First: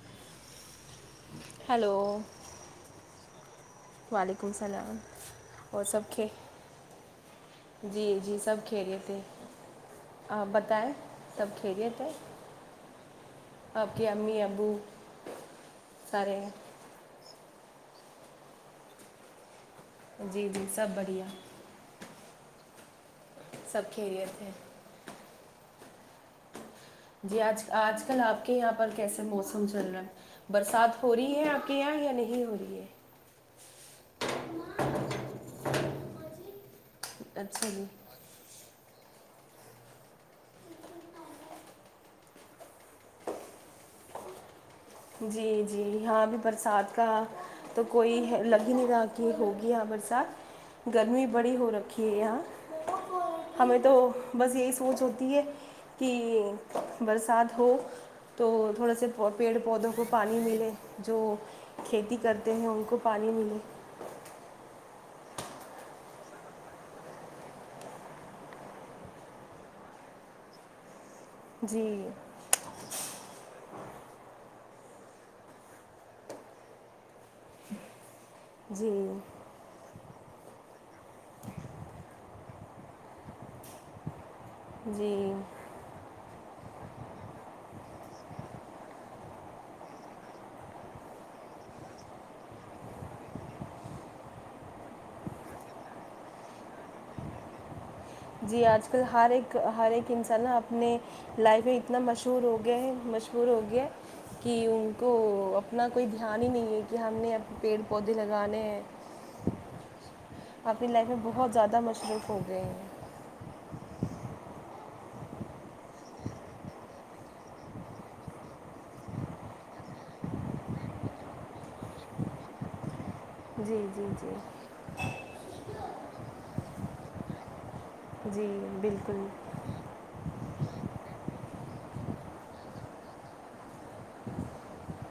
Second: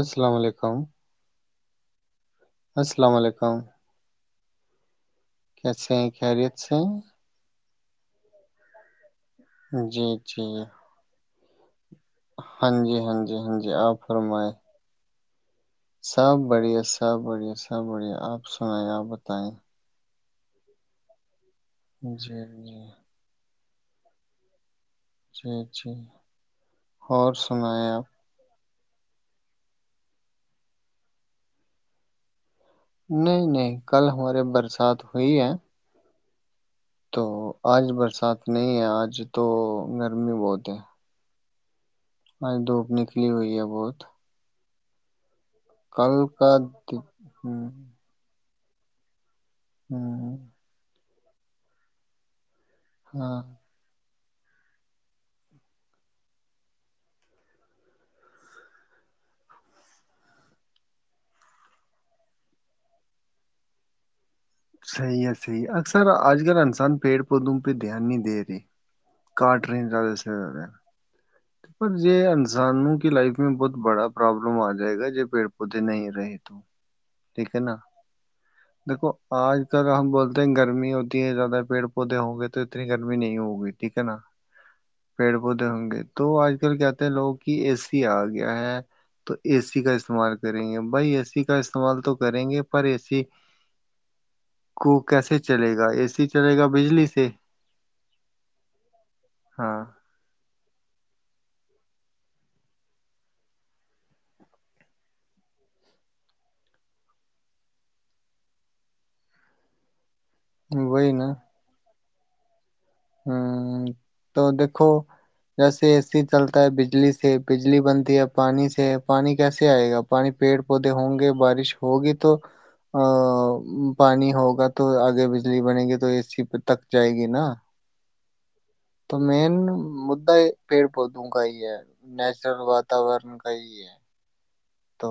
السلام علیکم ہلو السلام علیکم وعلیکم السلام کیا اور سے سب کھے کیاریت سے جی جی سب کھی رہے تھے جی جی تب کھیلے ہاں جی ہاں جی ہاں جی آپ کے امی فرمائے ابو سب سارے بڑھیا سب بڑھیا ایسا بڑھیا آپ سنیں آپ بتائیں جی جی سب بڑھیا جی سب کھیل اتے ہیں جٹھ ھ جی آج آج کل آپ کے یہاں کیسے موسم چل رہا برسات ہو رہی ہے آپ کے یہاں یا نہیں ہو رہی ہے نہیں نہیں کل ہمارے برسات ہوئی ہے تو اچھا جی آج برسات نہیں ہے آج مج تو گرمی بہت ہے ہ دھوپ نکلی ہوئی ہے بہت جی جی ہاں کل ابھی کا برسات د- کا ہوں تو کوئی لگ ددا ہوگی ہوں برسات گرمی بڑی ہو رکھی ہے آ ہاں ہمیں تو بس یہی سوچ ہوتی ہے کہ برسات ہو تو تھوڑے سے پیڑ پودوں کو پانی ملے جو کھیتی کرتے ہیں ان کو پانی ملے صحی ہے صحیح ہے اکثر آج کل انسان پیڑ پودوں پہ دھیان نہیں دے رہی کاٹ رہے ہیں زیادہ سے زیادہ جی پر یہ انسانوں کی لائف میں بہت بڑا پرابلم آ جائے گا ج پیڑ پودے نہیں رہے تو ٹھیک ہے نا جی دیکھو آج ک ہم بولتے ات گرمی ہوتی ہے زیادہ پیڑ پودے ہ گئے تو اتنی گرمی نہیں ہوگی ٹھیک ہے نا جی پیڑ پودے ہوں گے تو آج کل کہتے ہیں لوگ کہ اے سی آ گیا ہے تو اے سی کا استعمال کریں گے بھائی اے سی کا استعمال تو کریں گے پر اے سی کو کیسے چلے گا اے سی چلے گا بجلی سے جی آج کل ہر ایک ہاں ہر ایک انسان نا اپنے لائف میں اتنا مشہور ہو گیا ہیں مشہور ہو گیا کہ ان کو اپنا کوئی دھیان ہی نہیں ہے کہ ہم نے پیڑ پودے لگانے ہیں آپنی لائف میں بہت زیادہ مشروف پودے ہ تو دیکھو جیسے اے سی چلتا ہے بجلی سے بجلی بنتی ہے پانی سے پانی کیسے آئے گا پانی پیڑ پودے ہوں گے بارش ہوگی تو ا جی جی پانی جی ہوگا تو آگے بجلی بنے گی تو ا سی پہ تک جائے گی نا جی تو بالکل مین مدا ہے پیڑ پودوں کا ہی ہے نیچرل واتورن کا ہی ہے تو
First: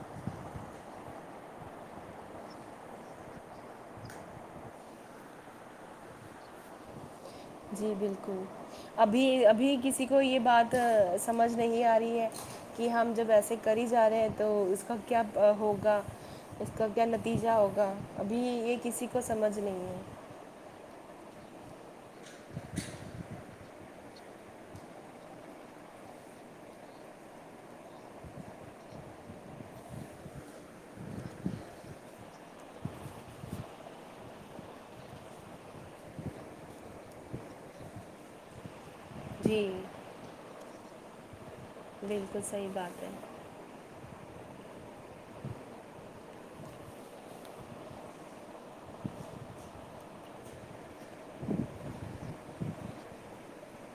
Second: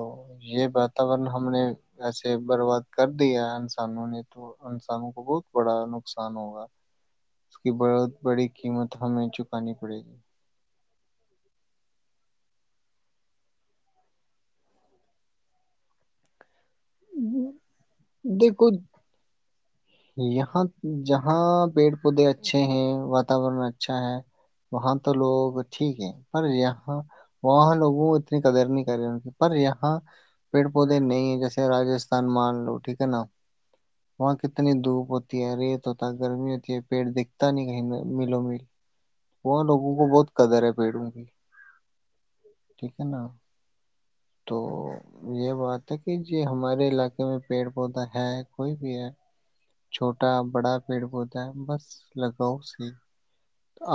یہ واتورن ہم نے ایسے برباد کر دیا انسانوں نے تو انسانوں کو بہت بڑا نقصان ہوگا کی جی بہت بالکل بڑی قیمت ابھی ہمیں چکانی ابھی پڑے کسی گی کو یہ بات سمجھ نہیں آ رہی ہے کہ ہم جب ایسے کر ہی جا رہے ہیں تو اس کا کیا ہوگا اس کا کیا نتیجہ ہوگا ابھی دیکھو یہ کسی کو سمجھ نہیں ہے یہاں جہاں پیڑ خ اچھے ہیں واتاورن اچ اچھا ہے وہاں تو لوگ ٹھیک ہے پر یہاں وہاں لوگوں اتنی قدر نہیں کر رہے ان کی پر یہاں پیڑ پودے نہیں ہیں جیسے راستھان مان لو ٹھیک ہے نا وہاں ک اتنی دھوپ ہوتی ہے ریت ہوتا ہے گرمی ہوتی ہے پیٹ دکھتا نہیں کہیں ملوں مل جی وہاں لوگوں کو بہت کدر ہے پیڑوں گی بالکل صحیح بات ہے تو یہ بات ہے کہ یہ ہمارے علاقے میں پیڑ پودا ہے کوئی بھی ہے چھوٹا بڑا پیڑ پودا ہے بس لگاؤ سی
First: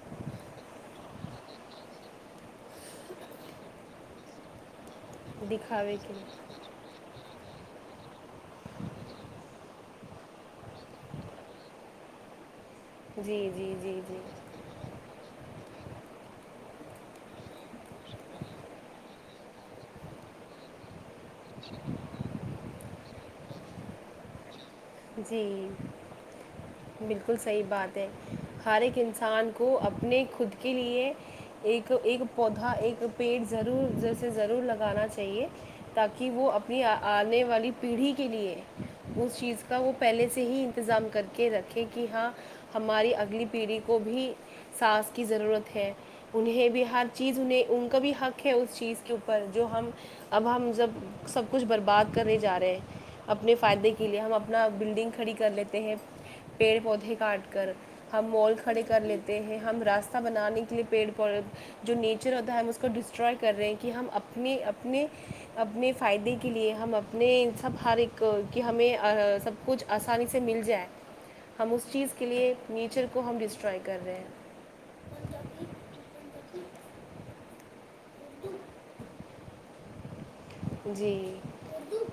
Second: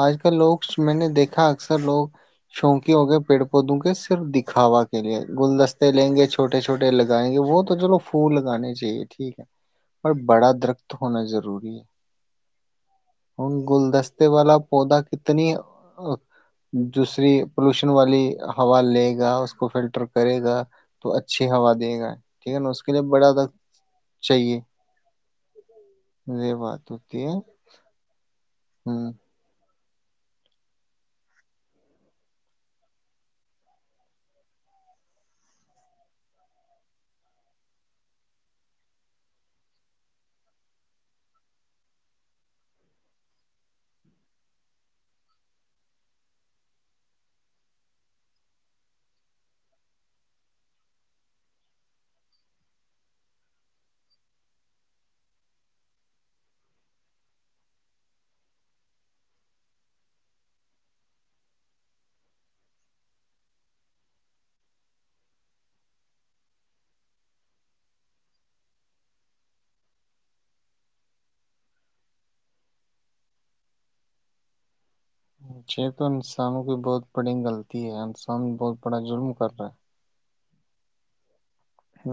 آج کل لوگ میں نے دیکھا اکثر لوگ شوقی ہو گئے پیڑ پودوں کے صرف دکھاوا [unintelligible] گلدستے دکھاوے کے لیں گے لیے چھوٹے چھوٹے لگائیں گے وہ تو چلو پھول لگانے چاہیے ٹھیک ہے پر بڑا درخت ہونا ضروری ہے جی ہ جی جی گلدستے جی والا پودا کتنی دوسری پولوشن والی ہوا لے گا اس کو فلٹر کرے گا تو اچھی ہوا دے گا ٹھیک ہے نا اس کے لیے بڑا تھا چاہیے جی یہ بات ہوتی بالکل ہے صحیح بات ہے ہر ایک ہ انسان کو کو اپنے خود کے لیے ایک ایک پودا ایک پیڑ ضرور جیے ضرور لگانا چاہیے تاکہ وہ اپنی آنے والی پیڑھی کے لیے اس چیز کا وہ پہلے سے ہی انتظام کر کے رکھیں کہ ہاں ہماری اگلی پیڑھی کو بھی سانس کی ضرورت ہے انہیں بھی ہر چیز انہیں ان کا بھی حق ہے اس چیز کے اوپر جو ہم اب ہم جب سب کچھ برباد کرنے جا رہے ہیں اپنے فائدے کے لیے ہم اپ اپنا بلڈنگ کھڑی کر لیتے ہیں پیڑ پودے کاٹ کر ہم مال کھڑے کر لیتے ہیں ہم راستہ بنانے کے لیے پیڑ پودے جو نیچر ہوتا ہے ہم اس کو ڈسٹرائے کر رہے ہیں کہ ہم اپنے اپنے اپنے فائدے کے لیے ہم اپنے سب ہر ایک کے ہمیں سب کچھ آسانی سے مل جائے ہم اس چیز کے لیے نیچر کو ہم ڈسٹرائے کر رہے ہیں جی تو انسانوں کی بہت بڑی غلطی ہے انسان بہت بڑا ظلم کر رہا ہے جی ہ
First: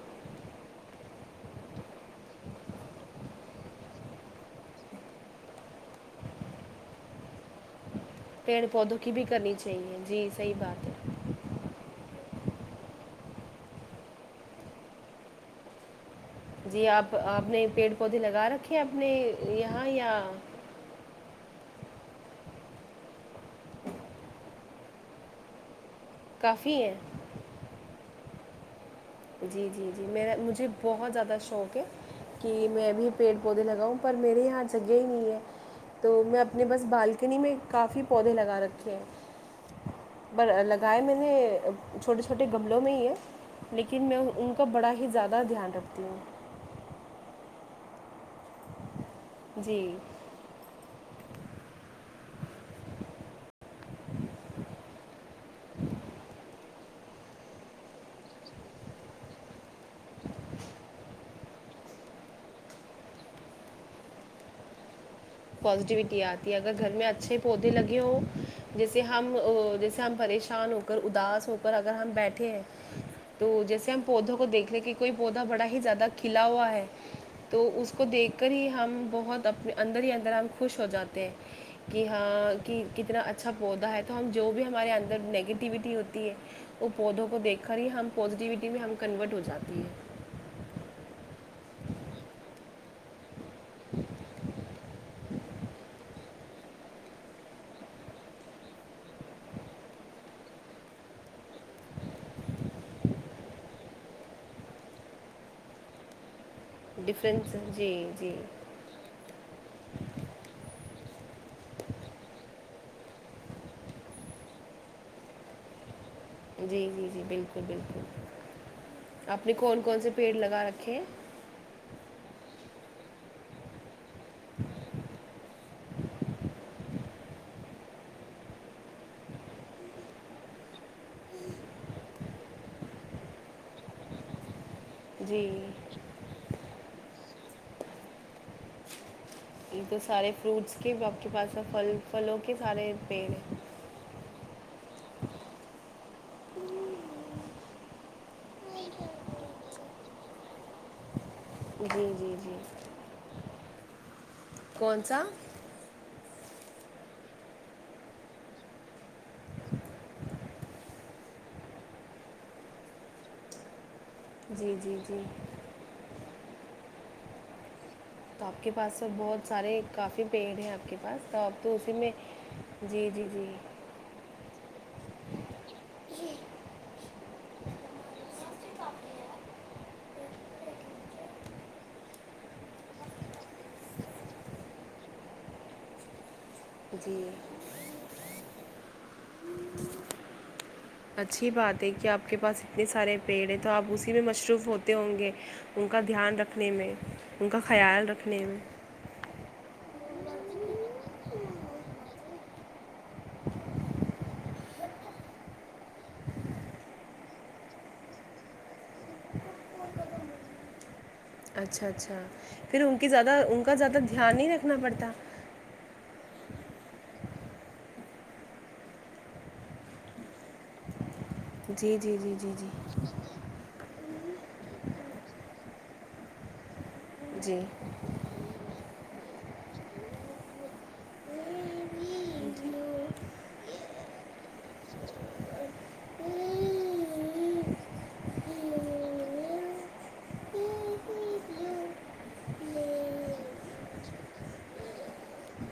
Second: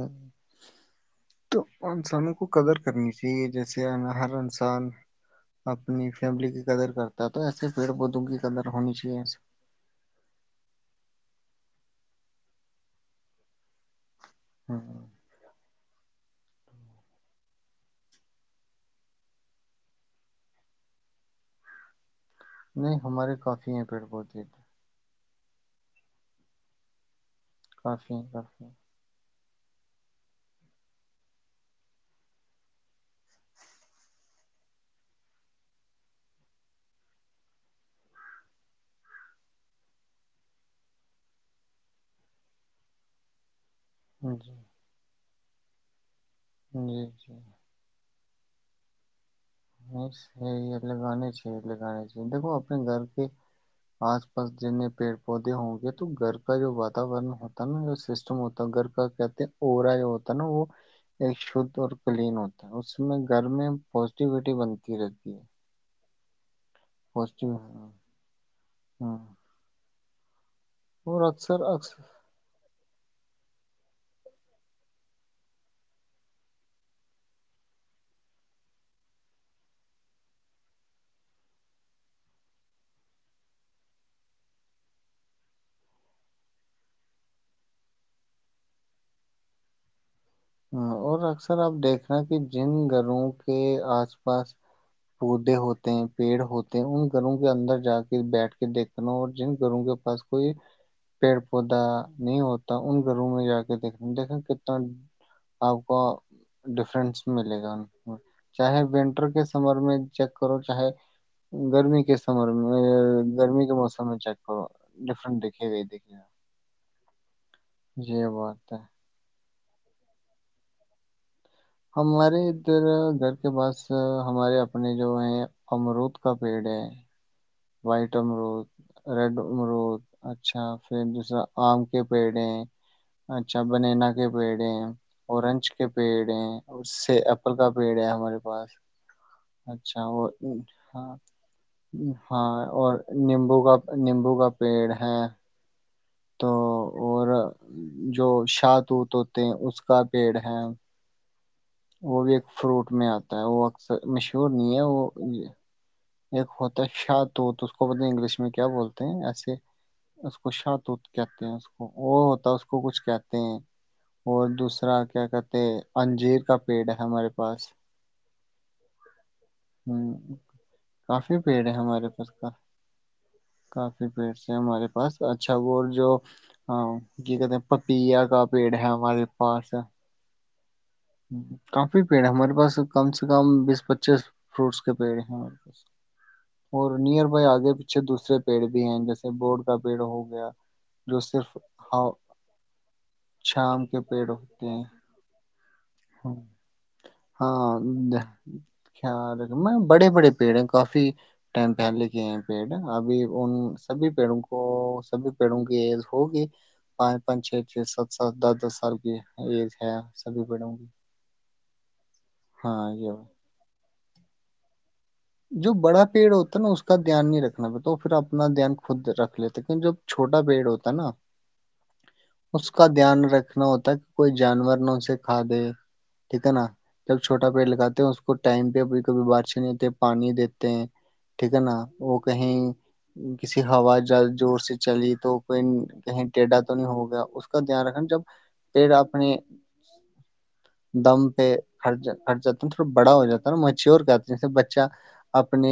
تو انسانوں کو قدر کرنی چاہیے جیسے ہر انسان اپنی فیملی کی قدر کرتا تھا پیڑ پودوں کی بھی کرنی چاہیے جی صحی بات ہے [inaudible] جی آپ آپ نے پیڑ پودے لگا رکھے اپنے یہاں یا نہیں ہمارے کافی ہیں پیڑ پودے کافی ہیں کافی کافی جی جی جی میرا مجھے بہت زیادہ شوق ہے کہ میں بھی پیڑ پودے لگاؤں پر میرے یہاں جگہ ہی نہیں ہے تو میں اپنے بس بالکنی میں کافی پودے لگا رکھے ہیں پر لگائے میں نے چھوٹے چھوٹے گملوں میں ہی ہے لیکن میں ہیں جی ان کا بڑا ہی زیادہ بڑا دھیان رکھتی ہوں جی جی جی بس گئے تھے اپ کالج لگانانی چاہیے دیکھو اپنے گھر کے آس پاس جتنے پیڑ پودے ہوں گے تو گھر کا جو واتورن ہوتا نا جو سسٹم ہوتا گھر کا کہتے ہیں ارا جو ہوتا ہے نا وہ ایک شھ اور کلین ہوتا ہے اس میں گھر میں ایکٹیوٹی بنتی رہتی ہے پزیٹیویٹی آتی اگر گھر میں اچھے پازیٹیو پودے لگے ہو جیسے ہاں ہم جیسے ہم پریش شان ہو کر اور اداس ہو اکثر کر اگر اکثر ہم بیٹھے ہیں تو جیسے ہم پودوں کو دیکھ لے کہ کوئی پودا بڑا ہی زیادہ کھلا ہوا ہے تو اس کو دیکھ کر ہی ہم بہت اپنے اندر ہی اندر ہم خوش ہو جاتے ہیں کہ ہاں کہ کتنا اچھا پودا ہے تو ہم جو بھی ہمارے اندر نگیٹیوٹی ہوتی ہے وہ پودوں کو دیکھ کر ہی ہم پوزیٹیوٹی میں ہم کنورٹ ہو جاتی ہیں ہاں اور اکثر آپ دیکھ رہے کہ جن گھروں کے آس پاس پودے ہوتے ہیں پیڑ ہوتے ہیں ان گھروں کے اندر جا کے بیٹھ کے دیکھنا اور جن گھروں کے پاس کوئی پیڑ پودا نہیں ہوتا ان گھروں میں جا کے دیکھنا دیکھا کتنا آپ کو ڈفرنس ڈفرینس ملے گا ان جی کو جی چاہے ونٹر کے سمر میں چیک کرو چاہے گرمی کے سمر میں گرمی کے موسم میں چیک کرو ڈفرنٹ دکھے گے جی جی جی بالکل بالکل یہ بات ہے اب اپنے کون کون سے پیڑ لگا رکھے ہیں ہمارے ادھر گھر کے پاس ہمارے اپنے جو ہیں امرود کا پیڑ ہے وائٹ امرود ریڈ امرود اچھا پھر دوسرا آم کے پیڑے اچھا بنینا کے پیڑے جی اورنج کے پیڑ ہیں اس سے ایپل کا پیڑ ہے ہمارے پاس تو اچھا وہ سارے فروٹس کے بھی ہاں آپ کے پاس میں پھل پھلوں کے سارے اور پیڑ نیمبو کا نیمبو کا پیڑ ہے تو اور جو شات ووت ہوتے ہیں اس کا پیڑ ہے جی وہ بھی جی ایک جی فروٹ میں آتا ہے وہ سہ مش شورنی ہے کون وہ سا ایک ہوتا ہے شاہتوت اس کو پ انگلش میں کیا بولتے ہیں ایسے اس کو شاہتوت کہتے ہیں اس کو وہ ہوتا ہے اس کو کچھ کہتے ہیں اور جی جی دوسرا جی کیا کہتے انجیر کا پیڑ ہے ہمارے پاس تو آپ کے پاس س بہت سارے کافی ہ پیڑ ہے آپ کے پاس کافی تو آپ پیڑ ہیں تو اسی ہمارے میں پاس کا جی جی جی کافی پیڑ ہیں ہمارے پاس اچھا وہ جو ہاں یہ کہتے ہیں پپیا کا پیڑ ہے ہمارے پاس کافی پیڑ ہمارے پاس کم سے کم بیس پچیس فروٹس کے پیڑ ہیں [inaudible] اور نیئر جی بائی آگے پیھے دوسے پیڑ بھی ہیں جیسے بورڈ کا پیڑ ہو گیا جو اچھی صرف بات ہے کہ ہاں آپ کے پاس اتنے سارے پیڑ ہیں تو آپ شام کے اسی میں پیڑ مصروف ہوتے ہیں ہوں گے ان کا دھیان رکھنے میں ان کا ہاں خیال د- رکھنے میں کیا رقم میں بڑے بڑے پیڑ کافی ٹائم پہ لے کے ہیں پیڑ ابھی ان سبھی پیڑوں کو سبھی پیڑوں کی ایج ہوگی پانچ پانچ چھ چھ سات سات دس دس سال کی ایج ہے سبھی پیڑوں کی اچھا اچھا پھر ہاں ان کی یہ زیادہ بات۔ ان کا زیادہ دھیان نہیں رکھنا پڑتا جو بڑا پیڑ ہوتا ہے نا اس کا دھیان نہیں رکھنا پڑتا وہ پھر اپنا دھیان خود رکھ لیتے کی جب چھوٹا پیڑ ہوتا ہے نا جی جی جی جی جی اس کا دھیان رکھنا ہوتاک کوئی جانور نہا ان سے کھا دے ٹھیک ہے نا جب چھوٹا جی جی پیڑ لگاتے ہیں اس کو ٹائم پہ کبھی بارش نہیں تو [unintelligible] پانی دیتے ہیں ٹھیک ہے نا وہ کہیں کسی ہوا جل جوور سے چلی تو کوئی کہیں ٹیھا تو نہیں ہوگیا اس کا دھیان رکھنا جب پیڑ اپنے دم پہر خرچ جاتا ہے نا تھوڑا بڑا ہو جاتا ہے نا مچیور کہتے ج اپنے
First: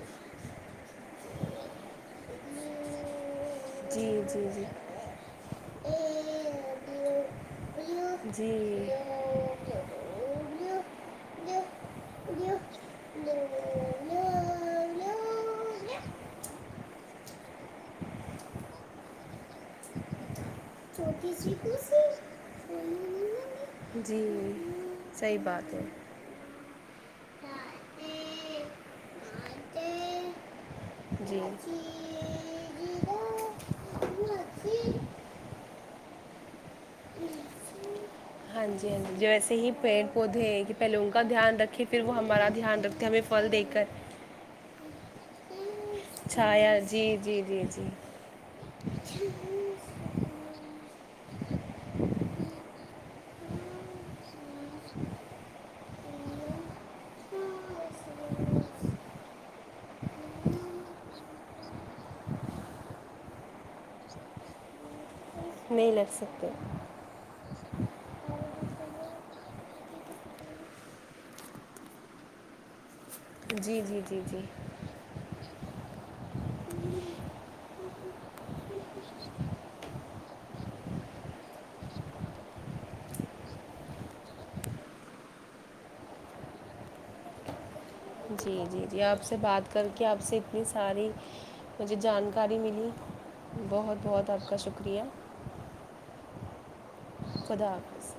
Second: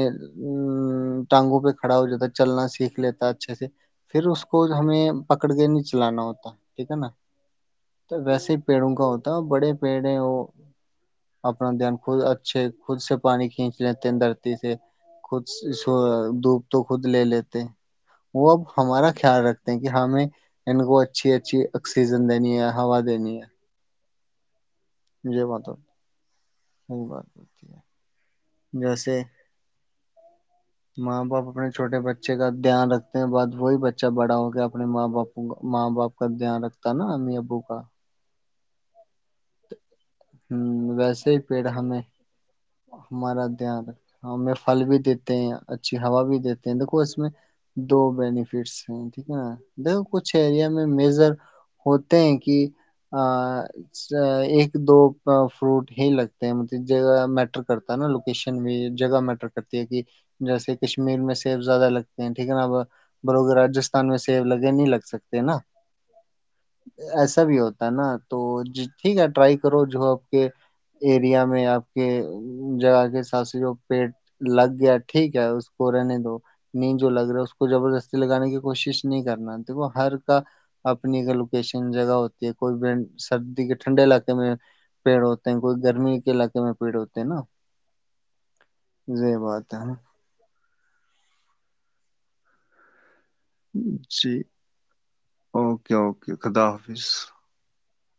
ٹانگوں پہ کھڑا ہو جاتا چلنا سیکھ لیتا اچھے سے پھر اس کو ہمیں پکڑ کے نہیں چلانا ہوتا ٹھیک ہے نا تو ویسے ہی پیڑوں جی کا ہوتا اور بڑے پیڑ وہ اپنا دھیان خود اچھے خود سے پانی کھینچ لیتے دھرتی سے خود جی جی دوپ تو خود لے لیتے وہ اب ہمارا خیال رکھتے ہیں کہ ہمیں ان کو اچھی چھوٹی سی اچھی کوسی آکسیجن دینی ہے کوئی ہوا نہیں دینی ہے جی صحیح بات ہے سی بات ہوتی ہے جیسے [unintelligible] ماں جی باپ ہاں اپنے جی چھوٹے بچے کا دھیان رکھتے ہیں بعد وہی بچہ بڑا ہو کے اپنے ماں باپ ماں باپ کا دھیان رکھتا ہے نا امی ابو کا ہاں جی ہاں جی [unintelligible] جیسے ہی پیڑ پودے ہ ہیں کہ پہلے ان کا ویسے ہی دھیان پیڑ رکھے ہمیں پھر وہ ہمارا دھیان رکھتے ہیں ہمیں ہمارا پھل دے دھیان کر رکھ ہم پھل بھی دیتے ہیں اچھی ہوا بھی دیتے ہیں چھایا دیکھو جی اس میں جی جی جی دو بینیفٹس ہیں ٹھیک ہے نا دیک کچھ ایریا میں میزر ہوتے ہیں کہ ایک دو فروٹ ہی لگتے مطلب ج م مر کرتا ہے نا لوکیشن بھی جگہ میٹر کرتی ہے کہ جیسے کشمیر میں سیب زیادہ لگتے ہیں ٹھیک ہے نا بروگر راستھان میں سیب لگے نہیں لگ سکتے نا میلستے ایسا بھی ہوتا نا تو ٹھیک ہے ٹرائی کرو جو آپ کے ایریا میں آپ کے جگا کے [unintelligible] سس جو جی جی پیٹ جی جی لگ گیا ٹھیک ہے اس اس کو رہنے دو نیند جو لگ رہا ہے اس کو زبردستی لگانے کی کوشش نہیں کرنا دیکھو ہر کا اپنی کا لوکیشن جگہ ہوتی ہے کوئی سردی کے ٹھنڈے علاقے میں پیڑ ہوتے ہیں کوئی گرمی کے علاقے میں پیڑ ہوتے نا [unintelligible] جی جی آپ سے یہ بات ہے کر نا کے آپ سے اتنی ساری مجھے جانکاری ملی بہت بہت جی آپ کا شکریہ اوکے اوکے خدا حافظ خدا حافظ